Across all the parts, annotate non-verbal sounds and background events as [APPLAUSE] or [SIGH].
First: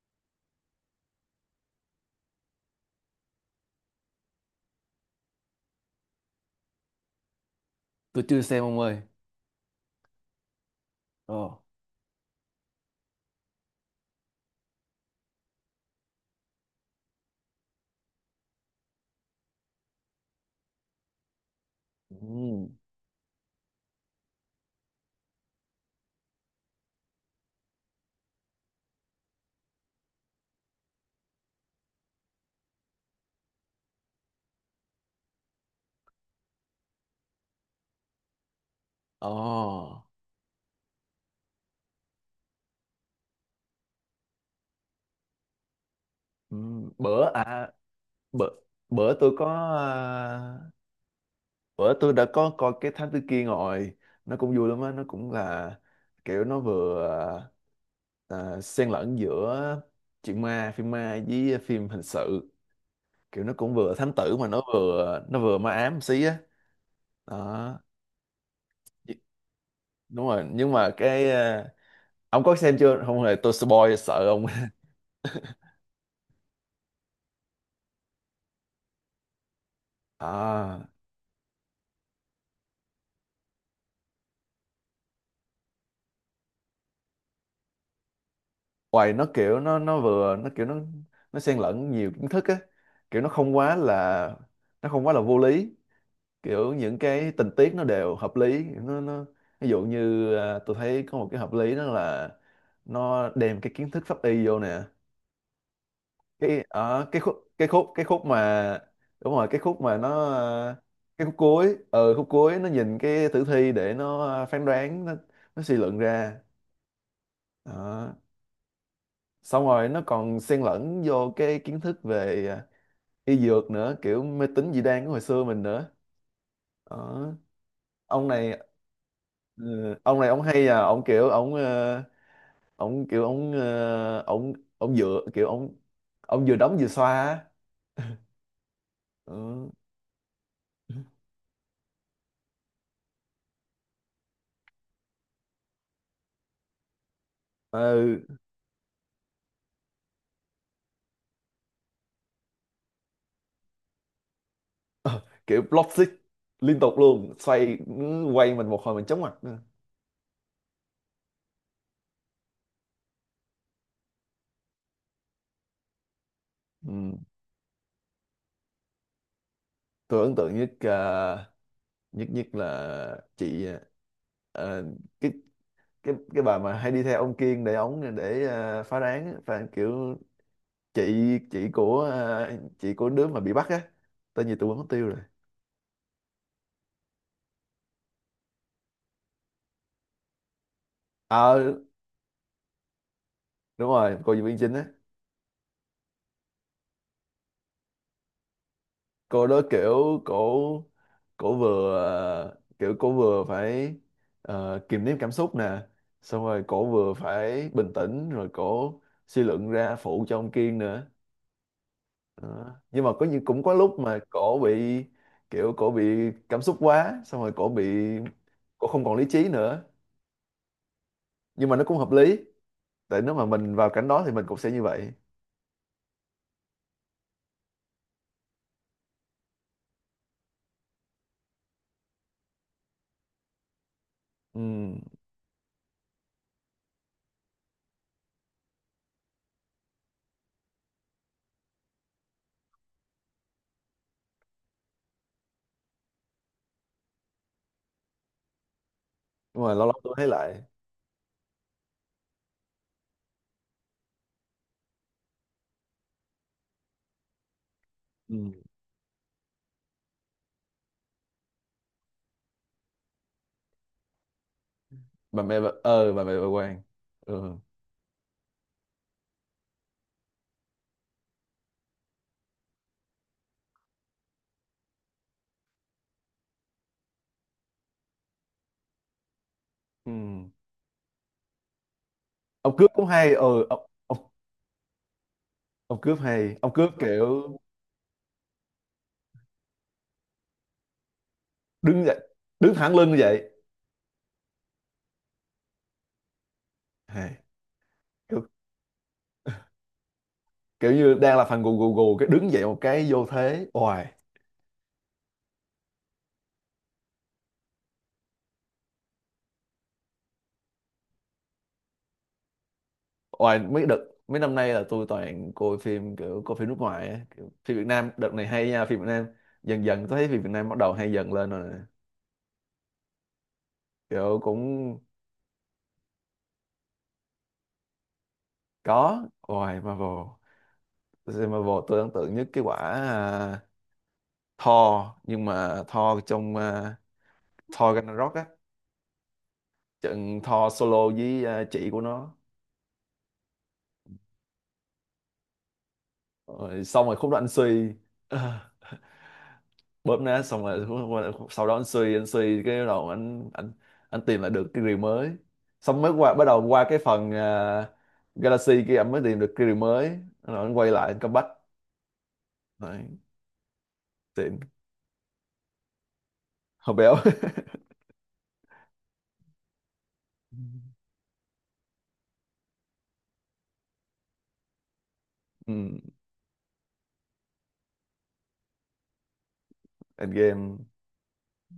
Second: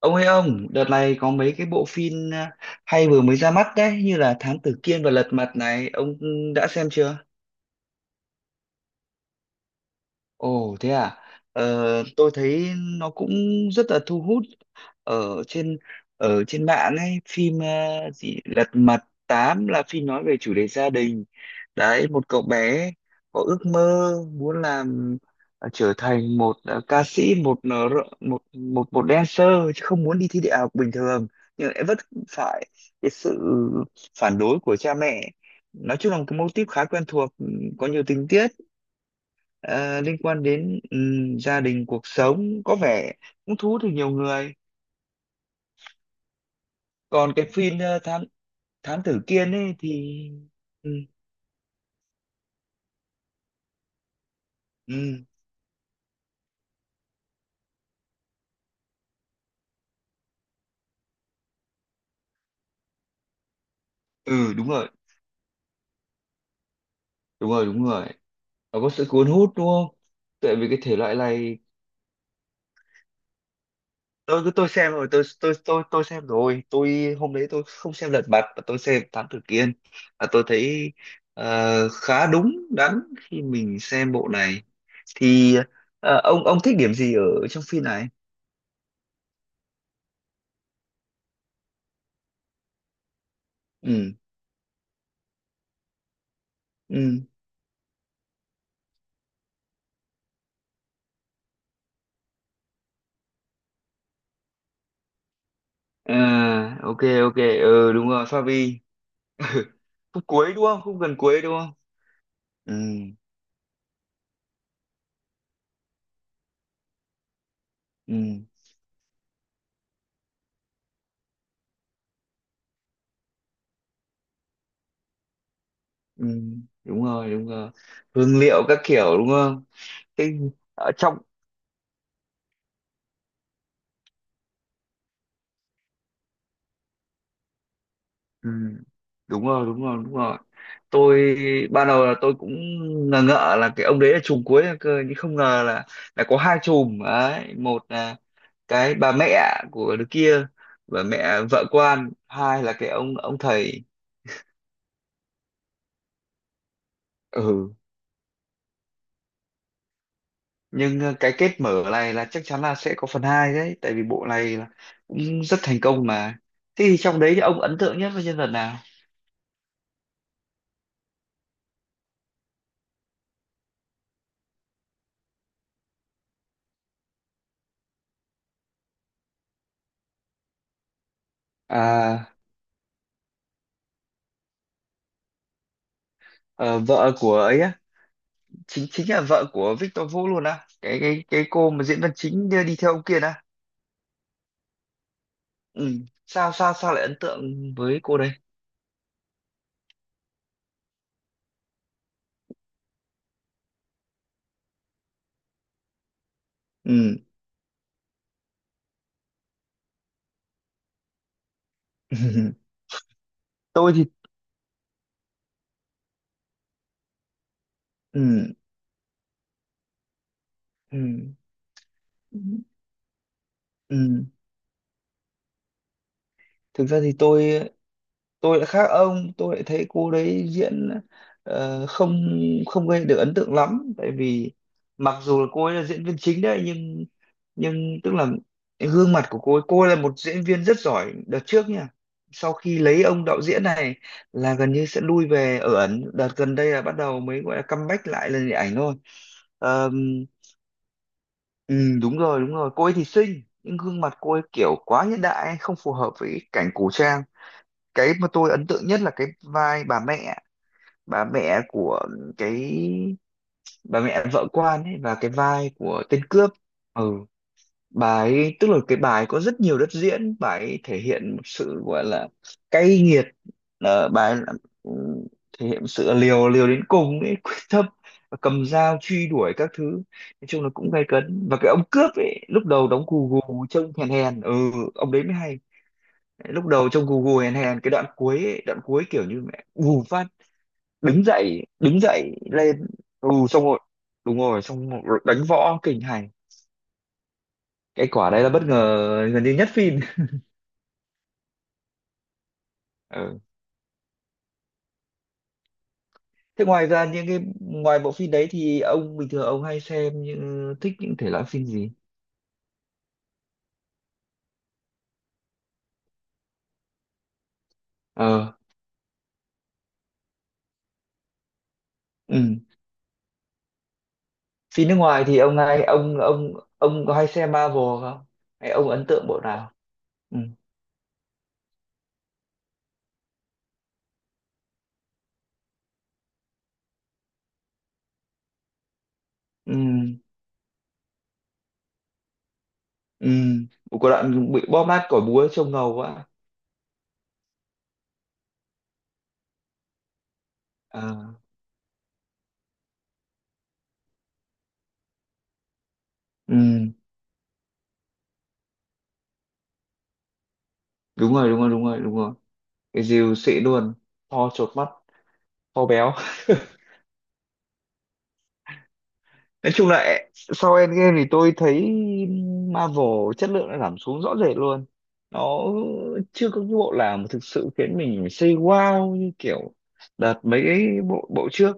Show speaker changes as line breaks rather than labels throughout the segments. Ông ơi ông, đợt này có mấy cái bộ phim à, hay vừa mới ra mắt đấy, như là Thám Tử Kiên và Lật Mặt này, ông đã xem chưa?
Tôi chưa xem ông ơi.
Ồ thế à?
Ờ.
Ờ, tôi thấy nó cũng rất là thu hút ở trên ở trên mạng ấy, phim gì Lật Mặt 8 là phim nói về chủ đề gia đình. Đấy, một cậu
Ừm.
bé có ước mơ muốn trở thành một ca sĩ, một ờ, r- một một một dancer, chứ không muốn đi thi đại học bình thường, nhưng lại vấp phải cái sự phản đối của cha mẹ. Nói chung là một cái mô típ khá quen thuộc, có nhiều tình tiết
Ờ.
ờ, liên quan đến gia đình, cuộc sống, có vẻ cũng thu hút được nhiều người.
Ừm. Bữa
Còn cái
à
phim ờ, thám
bữa,
thám
bữa
tử
tôi có,
Kiên ấy thì
à,
ừ,
bữa tôi đã có coi cái Thám Tử Kiên rồi. Nó cũng vui lắm á, nó
ừ,
cũng là kiểu nó vừa, xen lẫn giữa chuyện ma, phim ma với phim hình sự. Kiểu nó cũng vừa thám tử mà
ừ,
nó
đúng rồi,
vừa nó vừa ma ám một xí á.
đúng rồi,
Đó.
đúng rồi, nó có sự cuốn hút đúng không,
Đúng rồi,
tại vì
nhưng
cái
mà
thể loại này.
ông có xem chưa? Không hề, tôi spoil sợ ông.
Tôi
[LAUGHS]
xem rồi, tôi xem rồi, tôi hôm đấy tôi không xem Lật Mặt mà tôi xem Thám Tử Kiên, và tôi
À.
thấy khá đúng đắn khi mình xem bộ này. Thì ông thích điểm gì ở trong phim này?
Hoài nó kiểu nó vừa nó kiểu nó xen lẫn nhiều kiến thức á, kiểu
Ừ,
nó không quá là vô lý, kiểu những
ừ,
cái tình tiết nó đều hợp lý nó Ví dụ như, tôi thấy có một cái hợp lý đó là nó đem cái kiến thức pháp y vô nè. Cái
à, ok,
ở cái khúc
ok,
cái khúc
ừ
cái
đúng
khúc
rồi
mà
Favi.
đúng rồi, cái khúc mà
Khúc cuối đúng
à,
không, khúc gần
cái khúc
cuối đúng không?
cuối, khúc cuối nó
Ừ,
nhìn cái tử thi để phán đoán nó suy luận ra. Đó.
ừ,
Xong rồi nó còn xen lẫn vô cái kiến thức về y dược nữa, kiểu mê tín dị đoan của hồi xưa mình nữa.
ừ, đúng
Đó.
rồi, đúng rồi.
Ông
Hương
này
liệu các kiểu đúng không?
ừ, ông
Cái
này ông hay,
ở
ông
trong,
kiểu ông kiểu ông ờ, ông ông dựa, kiểu ông vừa đóng vừa xoa á.
ừ, đúng rồi,
Ừ.
đúng rồi, đúng rồi. Tôi ban đầu là tôi cũng ngờ ngợ là cái ông đấy là trùm cuối cơ, nhưng không ngờ là có hai trùm đấy, một
Ờ,
là cái bà mẹ của đứa kia, bà mẹ vợ quan, hai là cái ông thầy.
kiểu block stick liên tục luôn,
Ừ,
xoay ừ, quay mình một hồi mình chóng mặt nữa.
nhưng cái kết mở này là chắc chắn là sẽ có phần 2 đấy, tại vì bộ này là cũng rất thành công mà. Thế thì
Ừ.
trong đấy thì ông ấn tượng nhất với nhân vật nào?
Tôi ấn tượng nhất ờ, nhất nhất là chị, ờ, cái cái bà mà hay đi theo ông Kiên để ống để phá án á, và kiểu chị của
À,
chị của đứa mà bị bắt á, tên gì tôi quên mất tiêu rồi.
ờ, vợ của ấy á, chính chính là vợ của Victor Vũ luôn á, cái cô
Ờ,
mà diễn viên chính đi đi theo ông kia á.
đúng rồi, cô diễn viên chính á.
Ừ. sao sao sao lại ấn tượng với cô đây?
Cô đó kiểu cổ cổ vừa kiểu cổ vừa phải kiềm nén cảm xúc nè, xong rồi cổ vừa
Ừ.
phải bình tĩnh, rồi cổ suy luận ra phụ cho ông Kiên nữa.
[LAUGHS]
Đó. Nhưng mà có những cũng có
Tôi
lúc
thì
mà cổ bị kiểu cổ bị cảm xúc quá, xong rồi cổ bị
ừ.
cổ không còn lý trí nữa.
Ừ.
Nhưng mà nó cũng hợp lý, tại nếu mà mình vào cảnh đó
Ừ.
thì mình cũng sẽ như vậy.
Thực ra thì tôi lại khác ông, tôi lại thấy cô đấy diễn không không gây được ấn tượng lắm, tại vì
Ừ. Nhưng
mặc dù là cô ấy là diễn viên chính đấy, nhưng tức là gương mặt của cô ấy, cô ấy là một diễn viên rất giỏi đợt trước nha, sau khi lấy ông đạo diễn này là gần như sẽ lui về ở ẩn, đợt gần đây là bắt đầu mới gọi là comeback lại lên điện ảnh thôi.
mà lâu lâu tôi
Ờm,
thấy lại.
ừ, đúng rồi, đúng rồi, cô ấy thì xinh nhưng gương mặt cô ấy kiểu quá hiện đại, không phù hợp với cái cảnh cổ trang. Cái mà tôi
Ừ.
ấn tượng nhất là cái vai bà mẹ, bà mẹ của cái, bà mẹ vợ quan ấy, và cái
Bà mẹ bà,
vai của
ờ
tên
bà mẹ bà
cướp.
Quan.
Ừ,
Ừ.
bà ấy tức là cái bà ấy có rất nhiều đất diễn, bà ấy thể hiện một sự gọi là cay nghiệt, ờ, bà ấy là- ừ, thể hiện sự liều liều đến cùng ấy, [LAUGHS] quyết tâm và cầm dao truy đuổi các thứ.
Ừ.
Nói chung là cũng gay cấn, và cái ông cướp ấy lúc
Ông
đầu
cướp cũng
đóng cù
hay, ừ
gù trông hèn
ông,
hèn. Ừ, ông đấy mới hay,
ông cướp hay,
lúc
ông
đầu
cướp
trông gù gù hèn
kiểu
hèn, cái đoạn cuối ấy, đoạn cuối kiểu như mẹ gù phát đứng dậy, đứng
đứng dậy,
dậy
đứng
lên.
thẳng lưng như
Ừ,
vậy,
xong rồi, đúng rồi, xong rồi đánh võ kinh hành,
hay.
cái quả đấy
Kiểu,
là bất ngờ gần như nhất phim.
kiểu như đang là phần gù gù gù cái đứng dậy một cái vô
Ừ.
thế oài.
Thế ngoài ra, những cái ngoài bộ phim đấy thì ông bình thường ông hay xem những, thích những thể loại phim gì?
Ngoài mấy đợt mấy năm nay là tôi toàn coi phim kiểu coi phim nước ngoài á. Kiểu phim Việt Nam đợt này
Ờ,
hay nha, phim Việt Nam dần dần tôi thấy phim Việt Nam bắt đầu hay dần lên rồi nè.
ừ.
Kiểu
Phim nước
cũng
ngoài thì ông hay ông có hay xem Marvel không, hay ông ấn tượng
có.
bộ nào?
Ngoài Marvel,
Ừ,
tôi xem Marvel tôi ấn tượng nhất cái quả, Thor, nhưng mà Thor trong, Thor Ragnarok á,
ừ,
trận Thor solo với, chị của nó.
ừ, có đoạn bị bóp nát cỏ búa trông ngầu quá.
Rồi xong rồi khúc đó anh suy, bóp nát xong rồi.
Ờ.
[LAUGHS] Sau đó anh suy, cái bắt đầu anh tìm lại được cái rìu mới, xong mới qua bắt đầu qua
Ừ,
cái phần, Galaxy kia, anh mới tìm được cái rìu mới rồi anh quay lại anh
đúng
comeback.
rồi, đúng rồi, đúng rồi, đúng rồi. Cái
Đấy,
dìu xị luôn, to
tiện
chột mắt, to béo. [LAUGHS]
hồi béo. [LAUGHS]
Nói chung là sau Endgame thì tôi thấy Marvel chất lượng đã giảm xuống rõ rệt luôn. Nó
Ừ,
chưa có cái bộ nào mà thực sự khiến mình say wow như kiểu đợt mấy
Endgame.
cái bộ bộ trước.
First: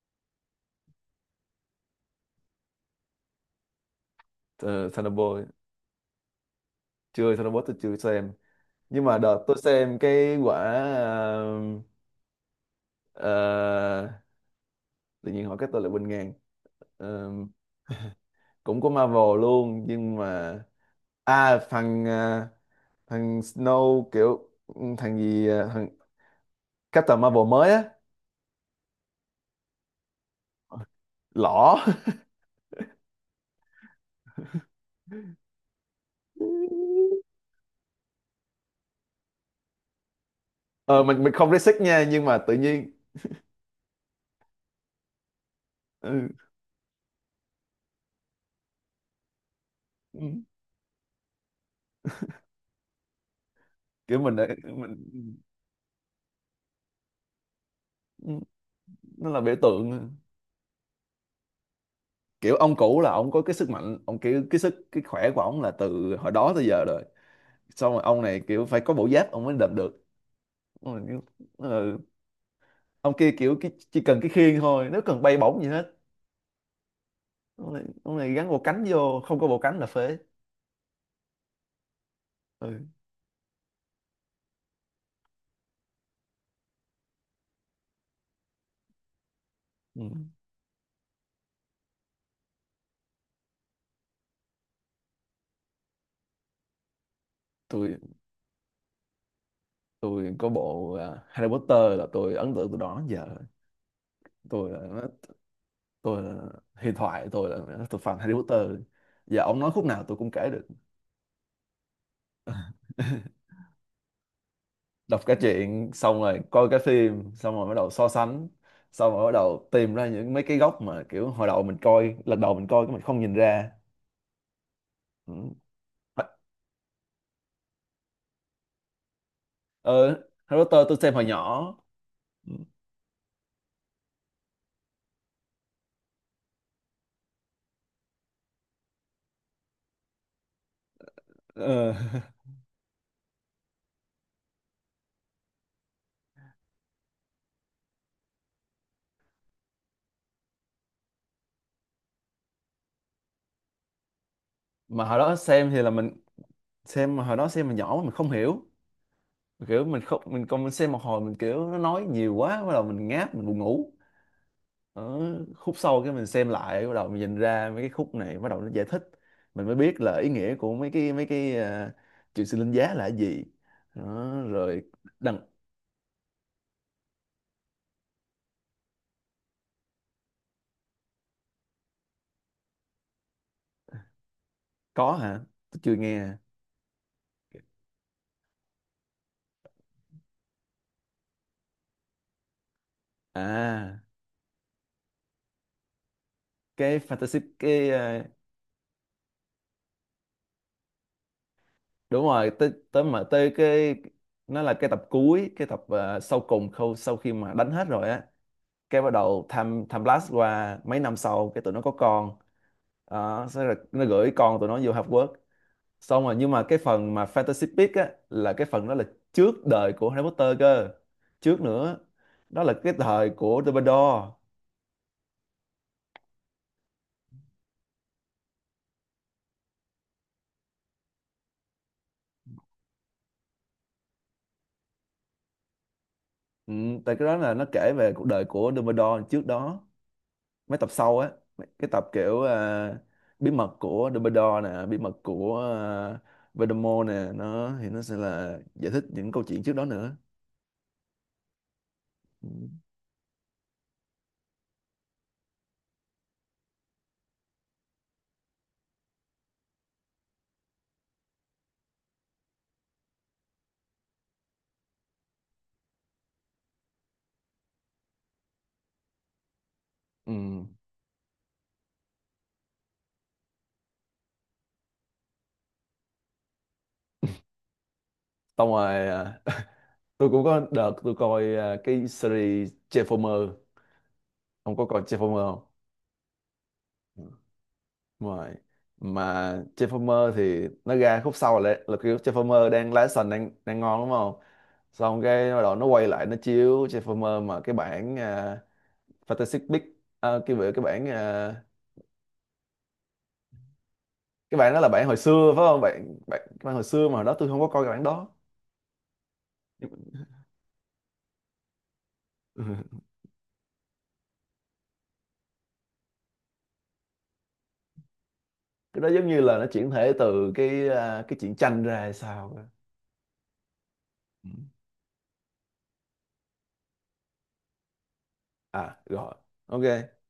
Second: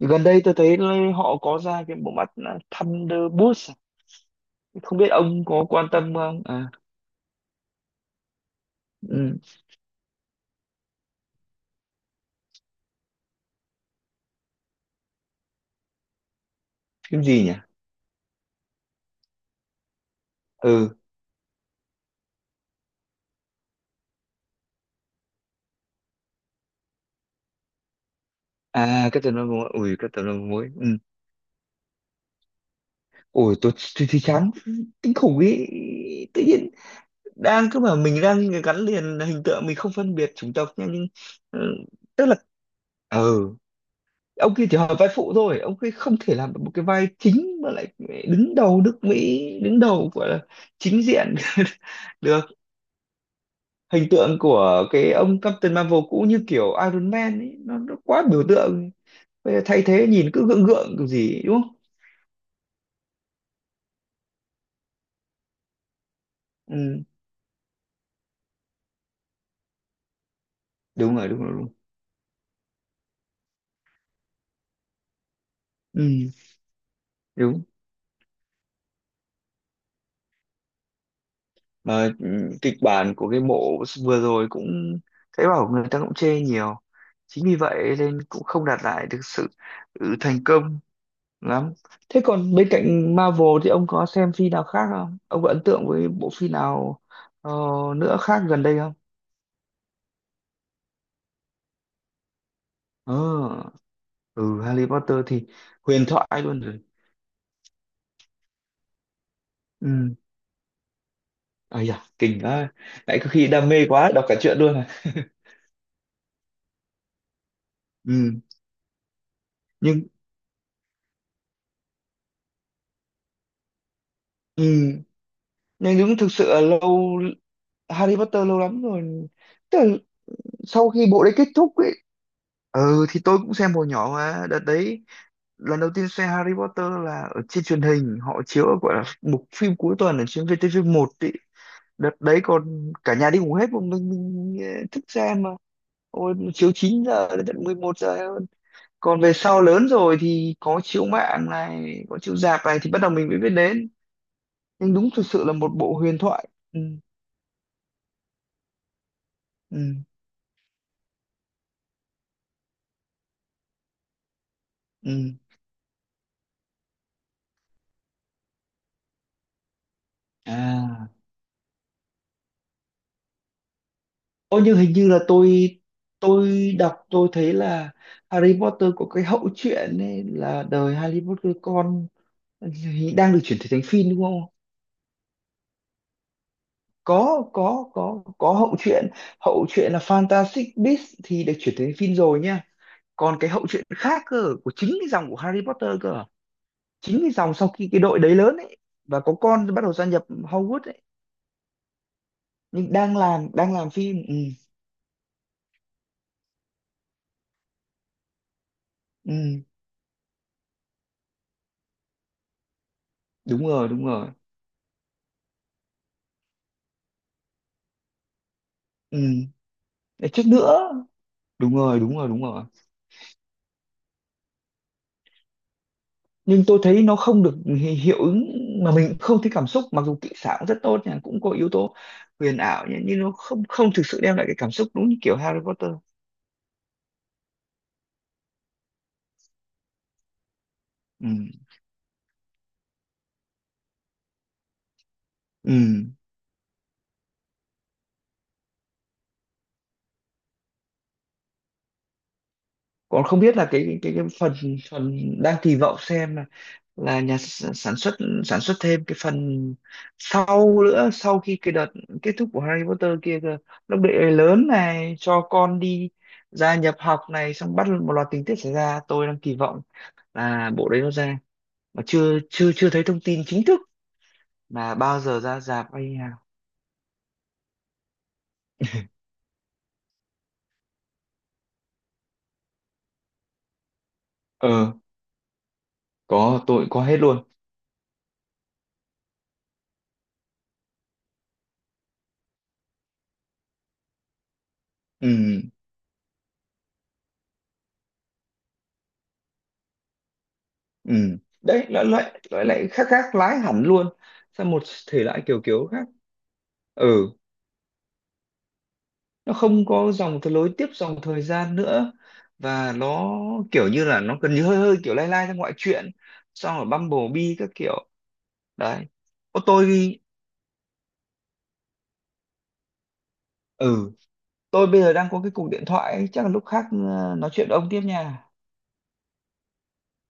Gần đây tôi thấy họ có ra cái bộ mắt là Thunderbolts. À? Không biết ông
Thunderbolt,
có quan tâm không? À,
chưa Thunderbolt tôi chưa xem. Nhưng mà
ừ,
đợt tôi xem cái quả ờ, ờ, tự nhiên hỏi cái tôi lại quên ngang.
cái
Ờ,
gì nhỉ?
cũng có Marvel luôn nhưng mà
Ừ,
phần, thằng Snow, kiểu thằng gì, thằng Captain Marvel mới á,
à, Captain Marvel, ui, Captain Marvel, ừ.
lỏ. [LAUGHS]
Ôi, tôi thấy chán kinh khủng ý, tự nhiên đang cứ bảo mình đang gắn liền hình tượng, mình không phân biệt chủng tộc nha,
Ờ
nhưng
mình không
ừ,
racist nha, nhưng
tức là
mà tự nhiên
ừ ông kia chỉ hỏi vai phụ thôi, ông kia không
ừ,
thể làm được một cái vai chính mà lại đứng đầu nước Mỹ, đứng đầu
ừ,
gọi là chính diện [LAUGHS] được. Hình
kiểu mình
tượng
đã
của
mình
cái ông Captain Marvel cũ như kiểu Iron Man ấy, nó quá
ừ,
biểu tượng,
nó là biểu
bây giờ thay
tượng.
thế nhìn cứ gượng gượng kiểu gì ấy, đúng không?
Kiểu ông cũ là ông có cái sức mạnh, ông kiểu cái sức cái khỏe của ông là từ hồi đó tới giờ rồi.
Ừ,
Xong rồi ông này kiểu phải có bộ giáp ông mới đập được. Ông này
đúng
kiểu,
rồi, đúng rồi, đúng,
ừ, ông kia kiểu cái, chỉ cần cái khiên thôi, nếu cần bay bổng gì hết.
ừ, đúng,
Ông này, ông này gắn bộ cánh vô, không có bộ cánh là phế.
mà kịch
Ừ.
bản của cái bộ vừa rồi cũng thấy bảo người ta cũng chê nhiều, chính vì vậy nên cũng không đạt lại được sự
Ừ.
thành công lắm. Thế còn bên cạnh Marvel thì ông có xem phim nào khác không, ông có ấn tượng với bộ phim nào ờ,
Tụi
nữa khác gần đây không?
tôi có bộ, Harry Potter là tôi ấn tượng từ đó đến
Ờ,
giờ.
ừ,
tôi
Harry
là
Potter thì huyền
tôi là
thoại luôn rồi.
tôi là tôi fan Harry Potter, giờ ông nói khúc nào
Ừ,
tôi cũng kể được.
ây da kinh quá, lại có
[LAUGHS]
khi đam mê quá đọc cả truyện luôn à.
Đọc cái chuyện xong rồi coi cái phim xong rồi bắt đầu so
Ừ,
sánh, xong rồi bắt đầu tìm
nhưng
ra những mấy cái góc mà kiểu hồi đầu mình coi lần đầu mình coi cái mình không nhìn ra.
ừ,
Ừ.
nhưng đúng, thực sự là lâu, Harry Potter lâu lắm rồi, tức là
Ờ, Harry Potter
sau
tôi
khi
xem hồi
bộ đấy kết
nhỏ.
thúc ấy. Ừ, thì tôi cũng xem hồi nhỏ mà, đợt đấy lần đầu tiên xem Harry Potter là ở trên truyền hình, họ chiếu ở gọi là mục phim cuối tuần ở trên VTV1 ấy.
Ờ.
Đợt đấy
[LAUGHS]
còn cả nhà đi ngủ hết, một mình thức xem mà. Ôi, chiếu 9 giờ đến tận 11 giờ hơn. Còn về sau lớn rồi thì có chiếu mạng này, có chiếu rạp này thì bắt đầu mình mới biết đến. Nhưng
Mà
đúng
hồi
thực
đó
sự là
xem
một
thì là
bộ
mình
huyền thoại. Ừ,
xem, mà hồi đó xem mà nhỏ mình không hiểu, kiểu mình
ừ,
không mình còn mình xem một hồi mình kiểu nó nói nhiều quá bắt đầu mình ngáp mình buồn ngủ ở
ừ.
khúc sau. Cái mình xem lại bắt đầu mình nhìn ra mấy cái khúc này bắt đầu nó giải thích, mình mới biết là ý nghĩa của mấy
À,
cái uh, chuyện sinh linh giá là cái gì. Đó,
ô nhưng
rồi
hình như là
đằng.
tôi đọc tôi thấy là Harry Potter có cái hậu truyện ấy, là đời Harry Potter con đang được chuyển thể thành phim đúng không?
Có hả, tôi chưa nghe.
Có hậu truyện là Fantastic Beasts thì được chuyển thể thành phim rồi nha. Còn cái hậu truyện
À
khác cơ, của chính cái dòng của Harry Potter cơ,
cái
chính cái
fantasy
dòng sau khi
cái,
cái đội đấy lớn ấy và có con bắt đầu gia nhập Hogwarts ấy,
đúng rồi tới
nhưng
tới
đang
mà
làm
tới
đang làm
cái
phim. Ừ,
nó là cái tập cuối, cái tập, sau cùng khâu sau khi mà đánh hết rồi á, cái bắt đầu
ừ,
tham tham blast qua mấy năm sau cái tụi nó có con. Đó, sẽ
đúng
là
rồi, đúng
nó
rồi.
gửi con tụi nó vô Half World. Xong rồi nhưng mà cái phần mà Fantasy Beasts á là cái phần đó là
Ừ.
trước đời của Harry
Để trước
Potter cơ.
nữa,
Trước
đúng
nữa.
rồi, đúng rồi, đúng
Đó
rồi,
là cái thời của Dumbledore.
nhưng tôi thấy nó không được hiệu ứng, mà mình không thấy cảm xúc, mặc dù kỹ xảo cũng rất tốt nha, cũng có yếu tố huyền ảo nhá, nhưng nó không không thực sự đem lại cái cảm xúc đúng như kiểu Harry Potter.
Ừ, tại cái đó là nó kể về cuộc đời của Dumbledore trước đó, mấy tập sau
Ừ.
á. Cái tập kiểu, bí mật của Dumbledore nè, bí mật của,
Ừ.
Voldemort nè, nó thì nó sẽ là giải thích những câu chuyện trước đó nữa. Ừ.
Còn không biết là cái phần phần đang kỳ vọng xem là, nhà sản xuất thêm cái phần sau nữa, sau khi cái đợt kết thúc của Harry Potter kia cơ, lúc đệ lớn này cho con đi gia nhập học này, xong bắt một loạt tình tiết xảy ra, tôi đang kỳ vọng
Ừ.
là bộ đấy nó ra, mà chưa chưa chưa thấy thông tin chính thức là bao giờ ra rạp hay như nào.
Xong rồi ờ, tôi cũng có đợt tôi coi, cái series Transformer. Ông có
Ờ,
coi Transformer không?
có, tôi có hết
Ừ,
luôn.
đúng rồi. Mà Transformer thì nó ra khúc sau là kiểu Transformer đang lái sành đang đang ngon đúng không, xong cái
Ừ,
bắt đầu nó quay lại nó chiếu Transformer mà cái bản, Fantastic Beasts, à, cái bữa- cái bản,
ừ, đấy nó lại khác, khác lái hẳn luôn,
cái
sang
bản đó
một
là bản hồi
thể loại
xưa
kiểu
phải không,
kiểu khác.
bản bản, cái bản hồi xưa mà hồi
Ừ,
đó tôi không có coi cái bản đó.
nó không có dòng thời lối tiếp dòng thời gian nữa,
[LAUGHS] Ừ.
và nó kiểu như là nó gần như hơi hơi kiểu lai lai trong ngoại truyện, xong rồi Bumblebee các kiểu
Cái
đấy.
đó giống như là
Ô,
nó chuyển thể
tôi
từ cái, cái truyện tranh ra hay sao á.
ừ,
Ừ.
tôi bây giờ đang có cái cuộc điện thoại ấy, chắc là lúc khác nói chuyện với ông tiếp nha.
À rồi, ok.